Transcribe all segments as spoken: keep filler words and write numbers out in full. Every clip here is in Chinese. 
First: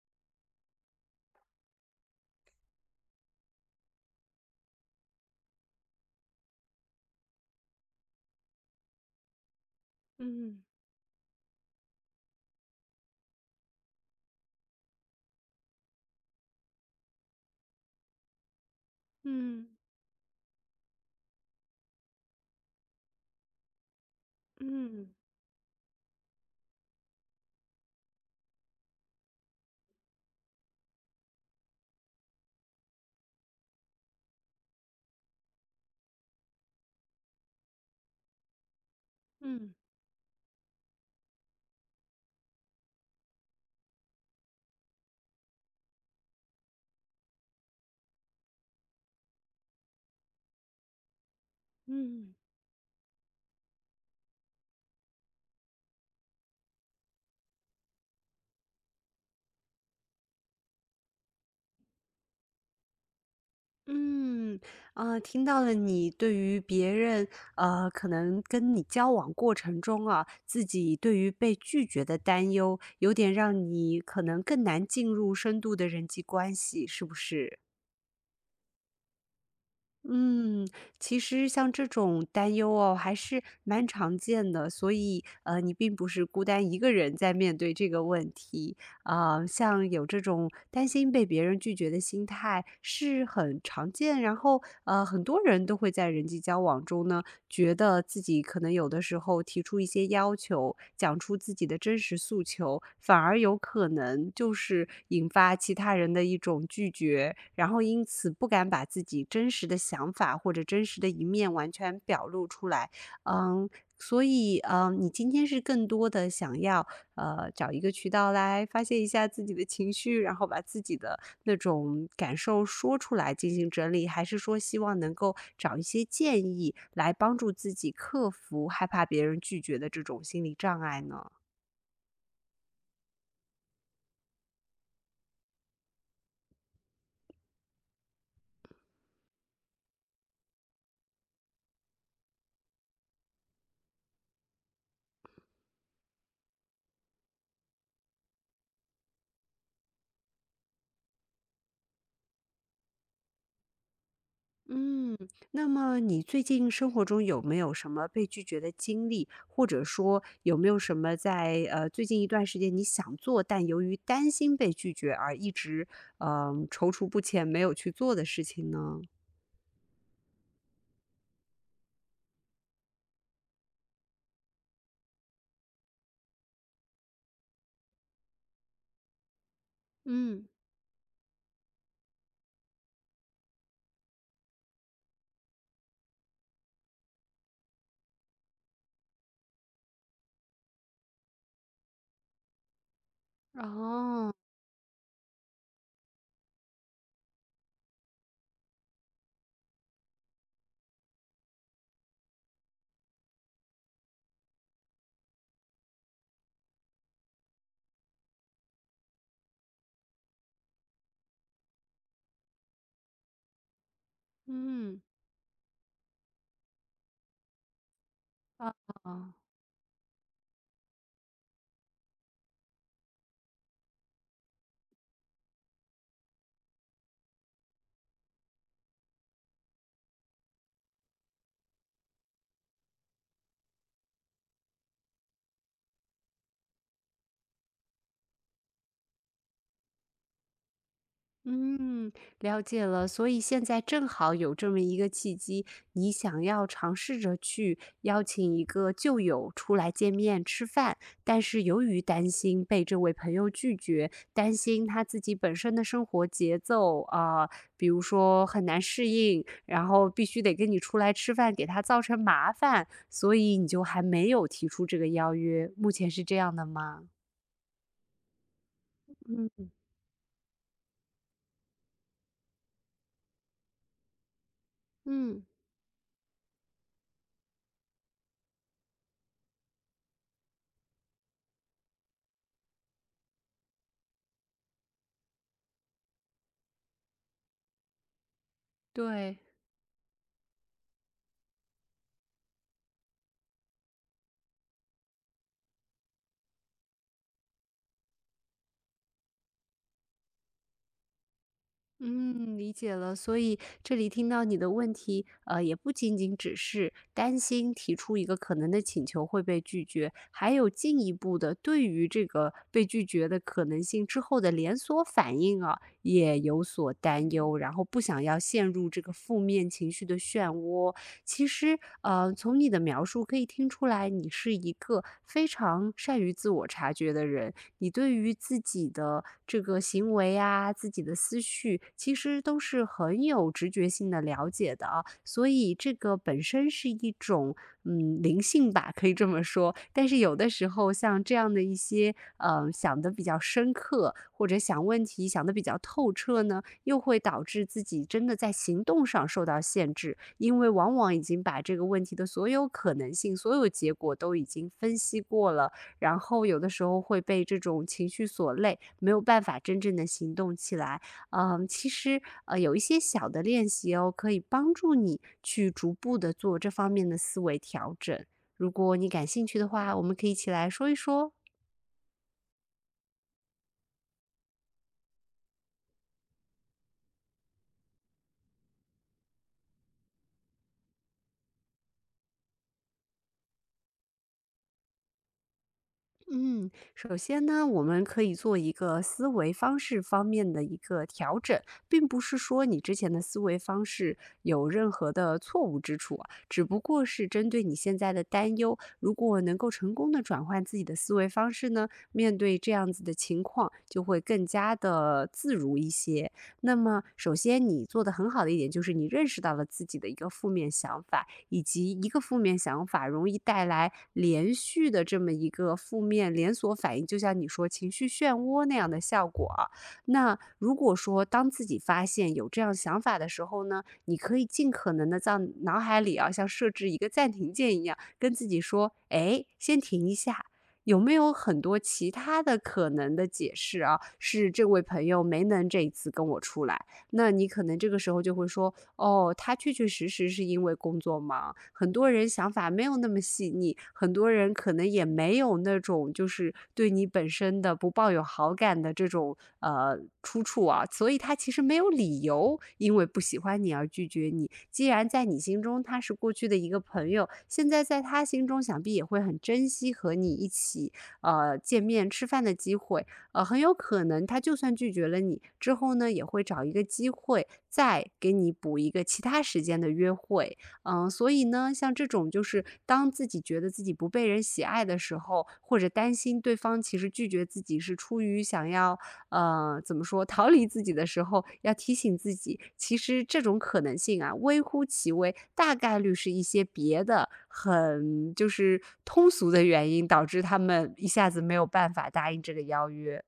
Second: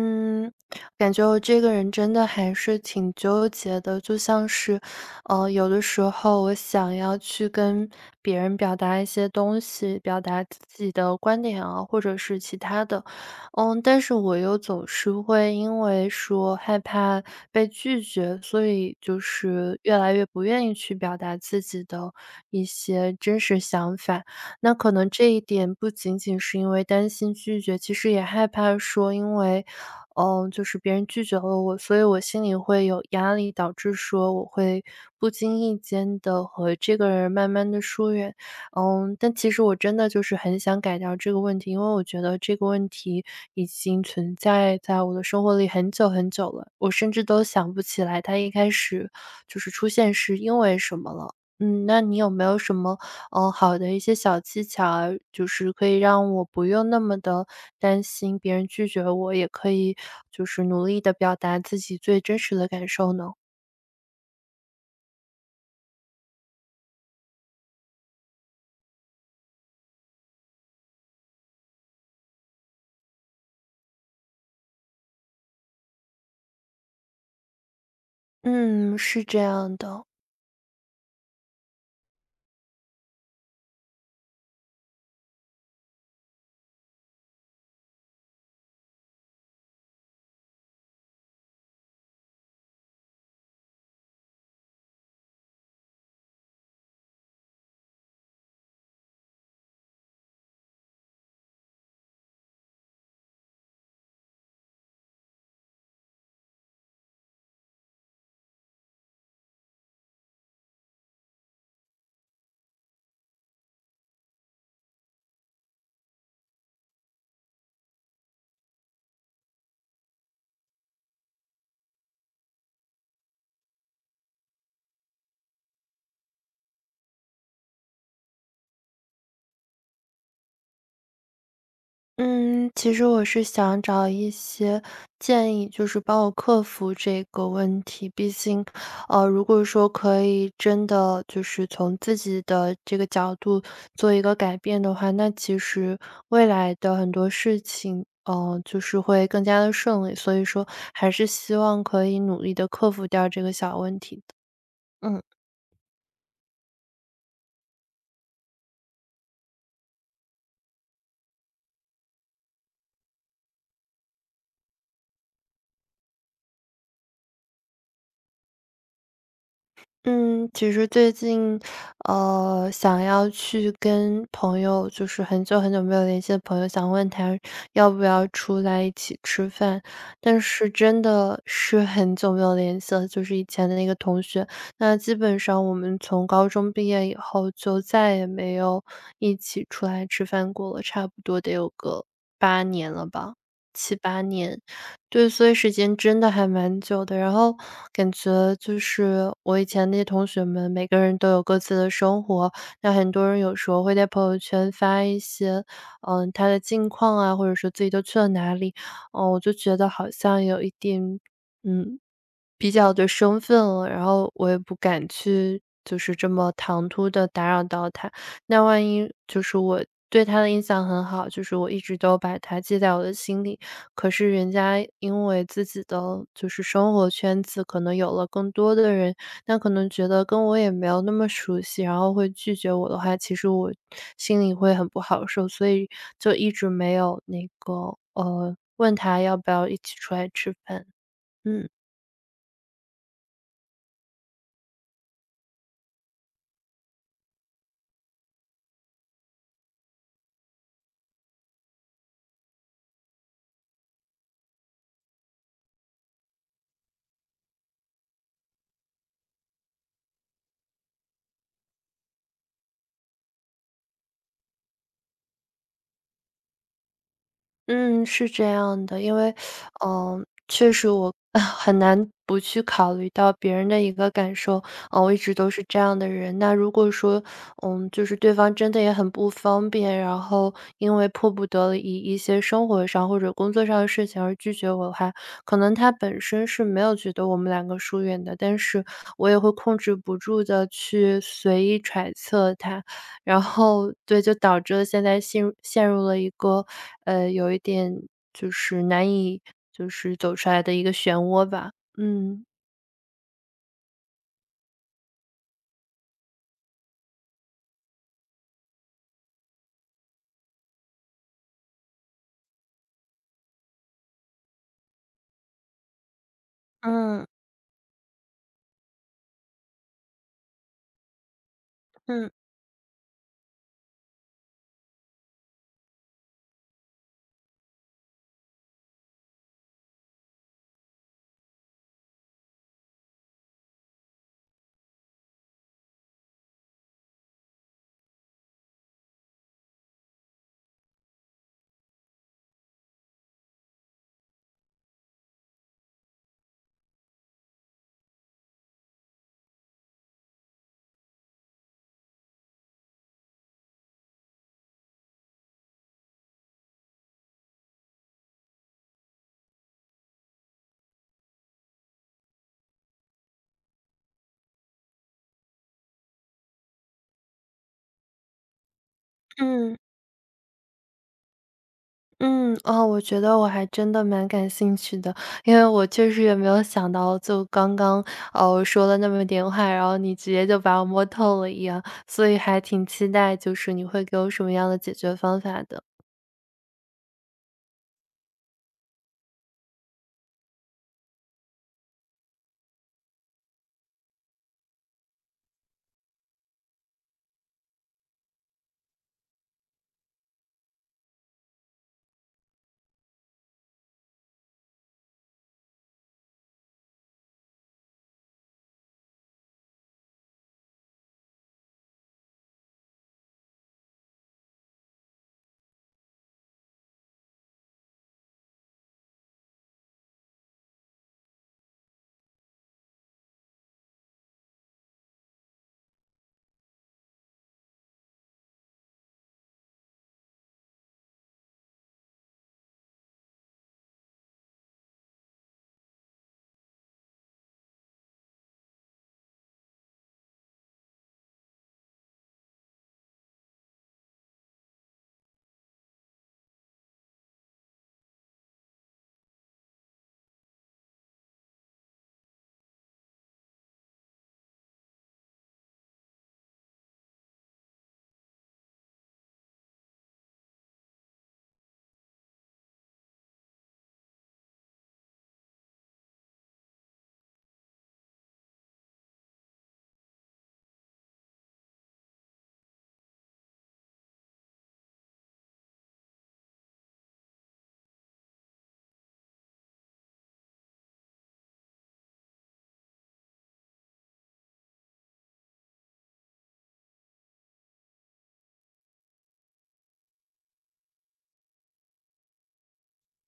嗯，感觉我这个人真的还是挺纠结的，就像是，呃，有的时候我想要去跟别人表达一些东西，表达嗯自己的观点啊，或者是其他的，嗯，但是我又总是会因为说害怕被拒绝，所以就嗯是越来越不愿意去表达自己的一些真实想法。那可嗯能这一点不仅仅是因为担心拒绝，其实也害怕说，因为，嗯，就是别人拒绝了我，所以我心里会有压力，导致说我会不经意间的和这个人慢慢的疏远。嗯，但其实嗯我真的就是很想改掉这个问题，因为我觉得这个问题已经存在在我的生活里很久很久了，我甚至都想不起来它一开始就是出现是因为什么了。嗯，那你有嗯没有什么呃，好的一些小技巧啊，就是可以让我不用那么的担心别人拒绝我，也可以就是努力的表达自己最真实的感受呢？嗯，啊，听到了你对于别人，呃，可能跟你交往过程中啊，自己对于被拒绝的担忧，有点让你可能更难进入深度的人际关系，是不是？嗯，是这样的。嗯，其实像这种担忧哦，还是蛮常见的，所以呃，你并不是孤单一个人在面对这个问题。啊，像有这种担心被别人拒绝的心态是很常见，然后呃，很多人都会在人际交往中呢，觉得自己可能有的时候提出一些要求，讲出自己的真实诉求，反而有可能就是引发其他人的一种拒绝，然后因此不敢把自己真实的想法或者真实的一面完全表露出来，嗯。所以，嗯，你今天是更多的想要呃，找一个渠道来发泄一下自己的情绪，然后把自己的那种感受说出来进行整理，还是说希望能够找一些建议来帮助自己克服害怕别人拒绝的这种心理障碍呢？嗯，其实我是想找一些建议，就是帮我克服这个问题。毕竟，呃，如果说可以真的就是从自己的这个角度做一个改变的话，那其实未来的很多事情，呃，就是会更加的顺利。所以说，还是希望可以努力的克服掉这个小问题的。嗯，嗯。那么你最近生活中有没有什么被拒绝的经历，或者说有没有什么在呃最近一段时间你想做，但由于担心被拒绝而一直嗯、呃踌躇不前没有去做的事情呢？嗯，其实最近，呃，想要去跟朋友，就是很久很久没有联系的朋友，想问他要不要出来一起吃饭，但嗯是真的是很久没有联系了，就是以前的那个同学。那基本上我们从高中毕业以后，就再也没有一起出来吃饭过了，差不多得有个八年了吧，七八哦，年。对，所以时间真的还蛮久的。然后感觉就是我以前那些同学们，每个人都有各自的生活。那很多人有时候会在朋友圈发一些，嗯，他的近况啊，或者说自己都去了哪里。嗯，我就觉得好像有一点，嗯，比较的生分了，然后我也不嗯，敢去就是这么唐突的打扰到他。那啊，万一就是我对他的印象很好，就是我一直都把他记在我的心里，可是人家因为自己的就是生活圈子可能有了更多的人，那可能觉得跟我也没有那么熟悉，然后会拒绝我的话，其实我心里会很不好受，所以就一直没有那个，呃，问他要不要一起出来吃饭，嗯。嗯，了解了。所以现在正好有这么一个契机，你想要尝试着去邀请一个旧友出来见面吃饭，但是由于担心被这位朋友拒绝，担心他自己本身的生活节奏啊，比如说很难适应，然后必须得跟你出来吃饭，给他造成麻烦，所以你就还没有提出这个邀约。目前是这样的吗？嗯，是这样的，因为，嗯嗯，确实我 很难不去考虑到别人的一个感受，嗯，我一直嗯。都是这样的人。那如果说，嗯，就是对方真的也很不方便，然后因为迫不得已一些生活上或者工作上的事情而拒绝我的话，可能他本身是没有觉得我们两个疏远的，但是我对，也会控制不住的去随意揣测他，然后对，就导致了现在陷入陷入了一个，呃，有一点就是难以就是走出来的一个漩涡吧，嗯。嗯，理解了。所以这里听到你的问题，呃，也不仅仅只是担心提出一个可能的请求会被拒绝，还有进一步的对于这个被拒绝的可能性之后的连锁反应啊，也有所嗯，担忧，然后不想要陷入这个负面情绪的漩涡，其实，嗯，呃，从你的描述可以听出来，你是一个非常善于自我察觉的人。你对于自己的这个行为啊，自己的思绪，其实都是很有直觉性的了解的啊。所以，这个本身是一种嗯灵性吧，可以这么说。但是有的时候，像这样的一些，嗯，想的比较深刻，或者想问题想的比较透彻呢。又会导致自己真的在行动上受到限制，因为往往已经把这个问题的所有可能性、所有结果都已经分析过了，然后有的时候会被这种情绪所累，没有办法真正的行动起来。嗯，其实呃有一些小的练习哦，可以帮助你去逐步的做这方面的思维调整。如果你感兴趣的嗯。话，我们可以一起来说一说。嗯，哦，我觉得我还真的蛮感兴趣的，因为我确实也没有想到，就刚刚，哦说了那么点话，然后你直接就把我摸透了一样，所以还挺期待就是你会给我什么样的解决方法的。嗯，首先呢，我们可以做一个思维方式方面的一个调整，并不是说你之前的思维方式有任何的错误之处啊只不过是针对你现在的担忧，如果能够成功的转换自己的思维方式呢，面对这样子的情况就会更加的自如一些。那么，首先你做的很好的一点就是你认识到了自己的一个负面想法，以及一个负面想法容易带来连续的这么一个负面连锁反应，就像你说情绪漩涡那样的效果啊。那如果说当自己发现有这样想法的时候呢，你可以尽可能的在脑海里啊，像设置一个暂停键一样，跟自己说：“哎，先停一下。”有没有很多其他的可能的解释啊？是这位朋友没能这一次跟我出来，那你可能这个时候就会说：哦，他确确实实是因为工作忙，很多人想法没有那么细腻，很多人可能也没有那种就是对你本身的不抱有好感的这种呃出处啊，所以他其实没有理由因为不喜欢你而拒绝你。既然在你心中他是过去的一个朋友，现在在他心中想必也会很珍惜和你一起呃见面吃饭的机会，呃，很有可能他就算拒绝了你之后呢，也会找一个机会再给你补一个其他时间的约会。嗯，所以呢，像这种就是当自己觉得自己不被人喜爱的时候，或者担心对方其实拒绝自己是出于想要呃怎么说逃离自己的时候，要提醒自己，其实这种可能性啊微乎其微，大概率是一些别的很就是通俗的原因导致他们一下子没有办法答应这个邀约。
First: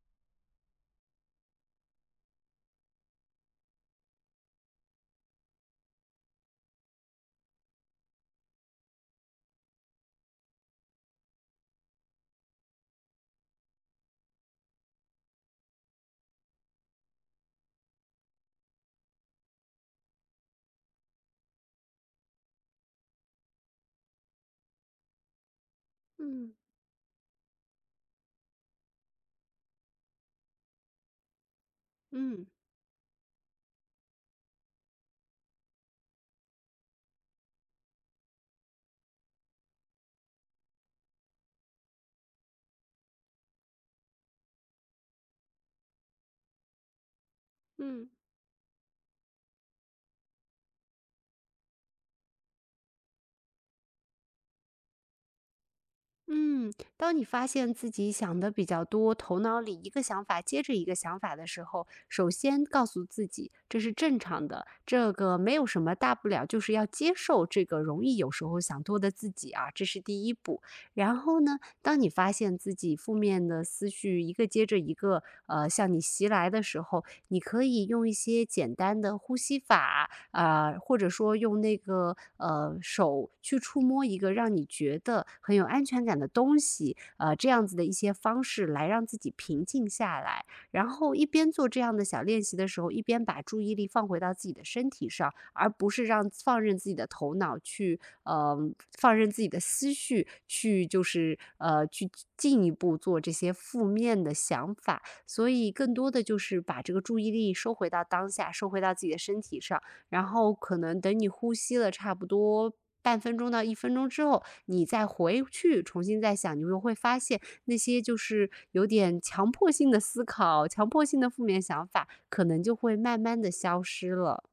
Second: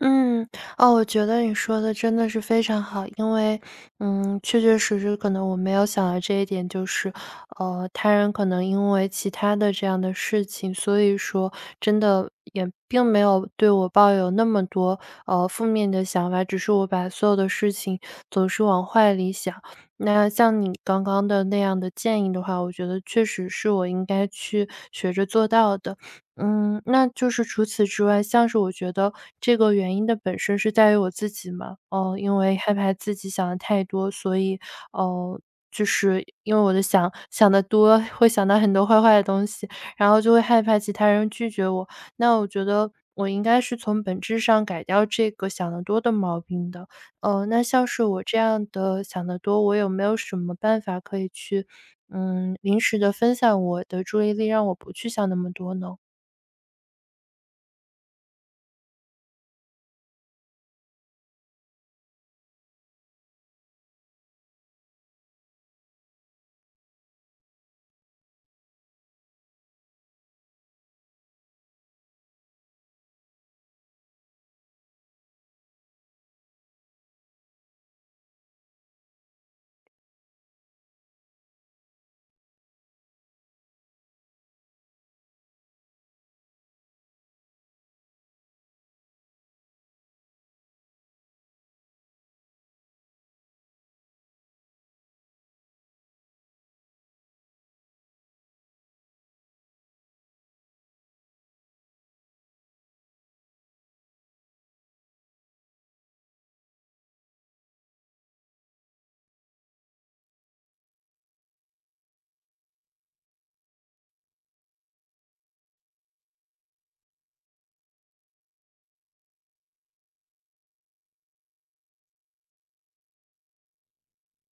嗯，哦，我觉得你说的真的是非常好，因为，嗯，确确实实可能我没有想到这一点，就是，呃，他人可能因为其他的这样的事情，所以说真的也并没有对我抱有那么多呃负面的想法，只是我把所有的事情总是往坏里想。那像你刚刚的那样的建议的话，我觉得确实是我应该去学着做到的。嗯嗯，那就是除此之外，像是我觉得这个原因的本身是在于我自己嘛，哦，因嗯为害怕自己想的太多，所以，哦，就是因为我的想想的多，会想到很多坏坏的东西，然后就会害怕其他人拒绝我。那我觉得我应该是从本质上改掉这个想得多的毛病的。呃，那像是嗯我这样的想得多，我有没有什么办法可以去，嗯，临时的分散我的注意力，让我不去想那么多呢？嗯，当你发现自己想的比较多，头脑里一个想法接着一个想法的时候，首先告诉自己这是正常的，这个没有什么大不了，就是要接受这个容易有时候想多的自己啊，这是第一步。然后呢，当你发现自己负面的思绪一个接着一个，呃，向你袭来的时候，你可以用一些简单的呼吸法啊、或者说用那个呃手去触摸一个让你觉得很有安全感的东西，呃，这样子的一些方式来让自己平静下来。然后一边做这样的小练习的时候，一边把注意力放回到自己的身体上，而不是让放任自己的头脑去，呃，放任自己的思绪去，就是呃，去进一步做这些负面的想法。所以更多的就是把这个注意力收回到当下，收回到自己的身体上。然后可能等你呼吸了差不多半分钟到一分钟之后，你再回去重新再想，你就会发现那些就是有点强迫性的思考、强迫性的负面想法，可能就会慢慢的消失了。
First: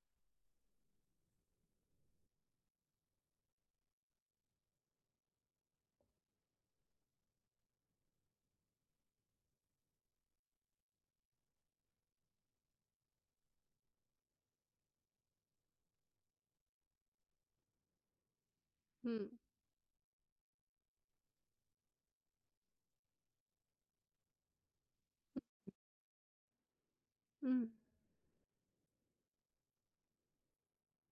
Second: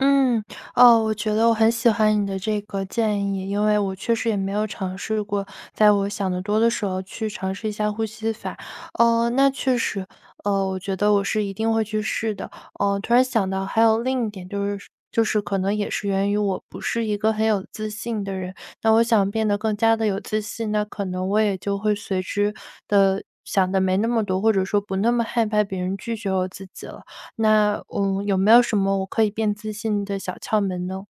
嗯，哦，我觉得我很喜欢你的这个建议，因为我确实也没有尝试过，在我想得多的时候去尝试一下呼吸法。哦，那确实，呃，我觉得我是一定会去试的。哦，突然想到还有另一点就是就是可能也是源于我不是一个很有自信的人，那我嗯，想变得更加的有自信，那可能我也就会随之的想的没那么多，或者说不那么害怕别人拒绝我自己了。嗯。那，嗯，有没有什么我可以变自信的小窍门呢？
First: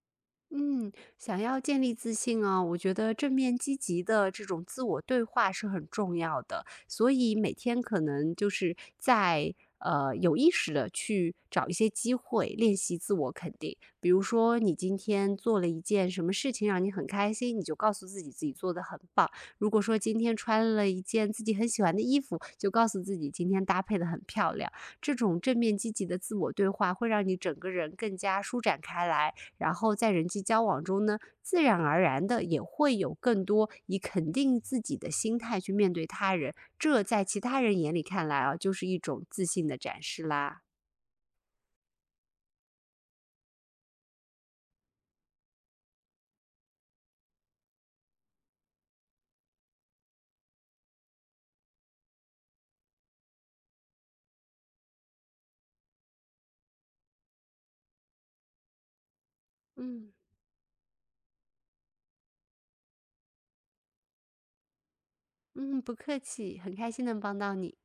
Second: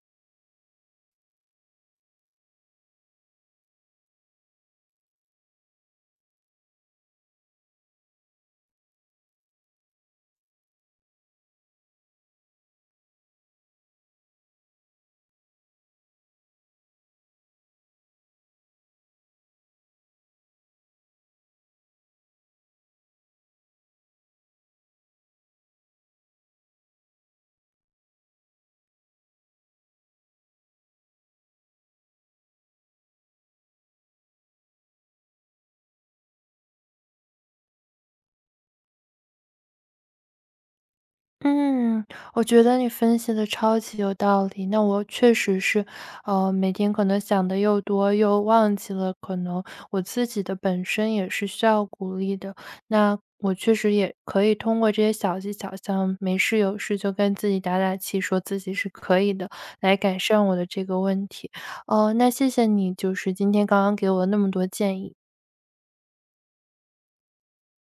嗯，想要建立自信啊，我觉得正面积极的这种自我对话是很重要的。所以每天可能就是在呃有意识的去找一些机会练习自我肯定。比如说，你今天做了一件什么事情让你很开心，你就告诉自己自己做的很棒。如果说今天穿了一件自己很喜欢的衣服，就告诉自己今天搭配的很漂亮。这种正面积极的自我对话会让你整个人更加舒展开来，然后在人际交往中呢，自然而然的也会有更多以肯定自己的心态去面对他人，这在其他人眼里看来啊，就是一种自信的展示啦。嗯，我觉得你分析的超级有道理。那我确实是，呃，每天可能想的又多，又忘记了，可能我自己的本身也是需要鼓励的。那我确实也可以通过这些小技巧，像没事有事就跟自己打打气，说自己是可以的，来嗯。改善我的这个问题。哦，那谢谢你，就是今天刚刚给我那么多建议。嗯，不客气，很开心能帮到你。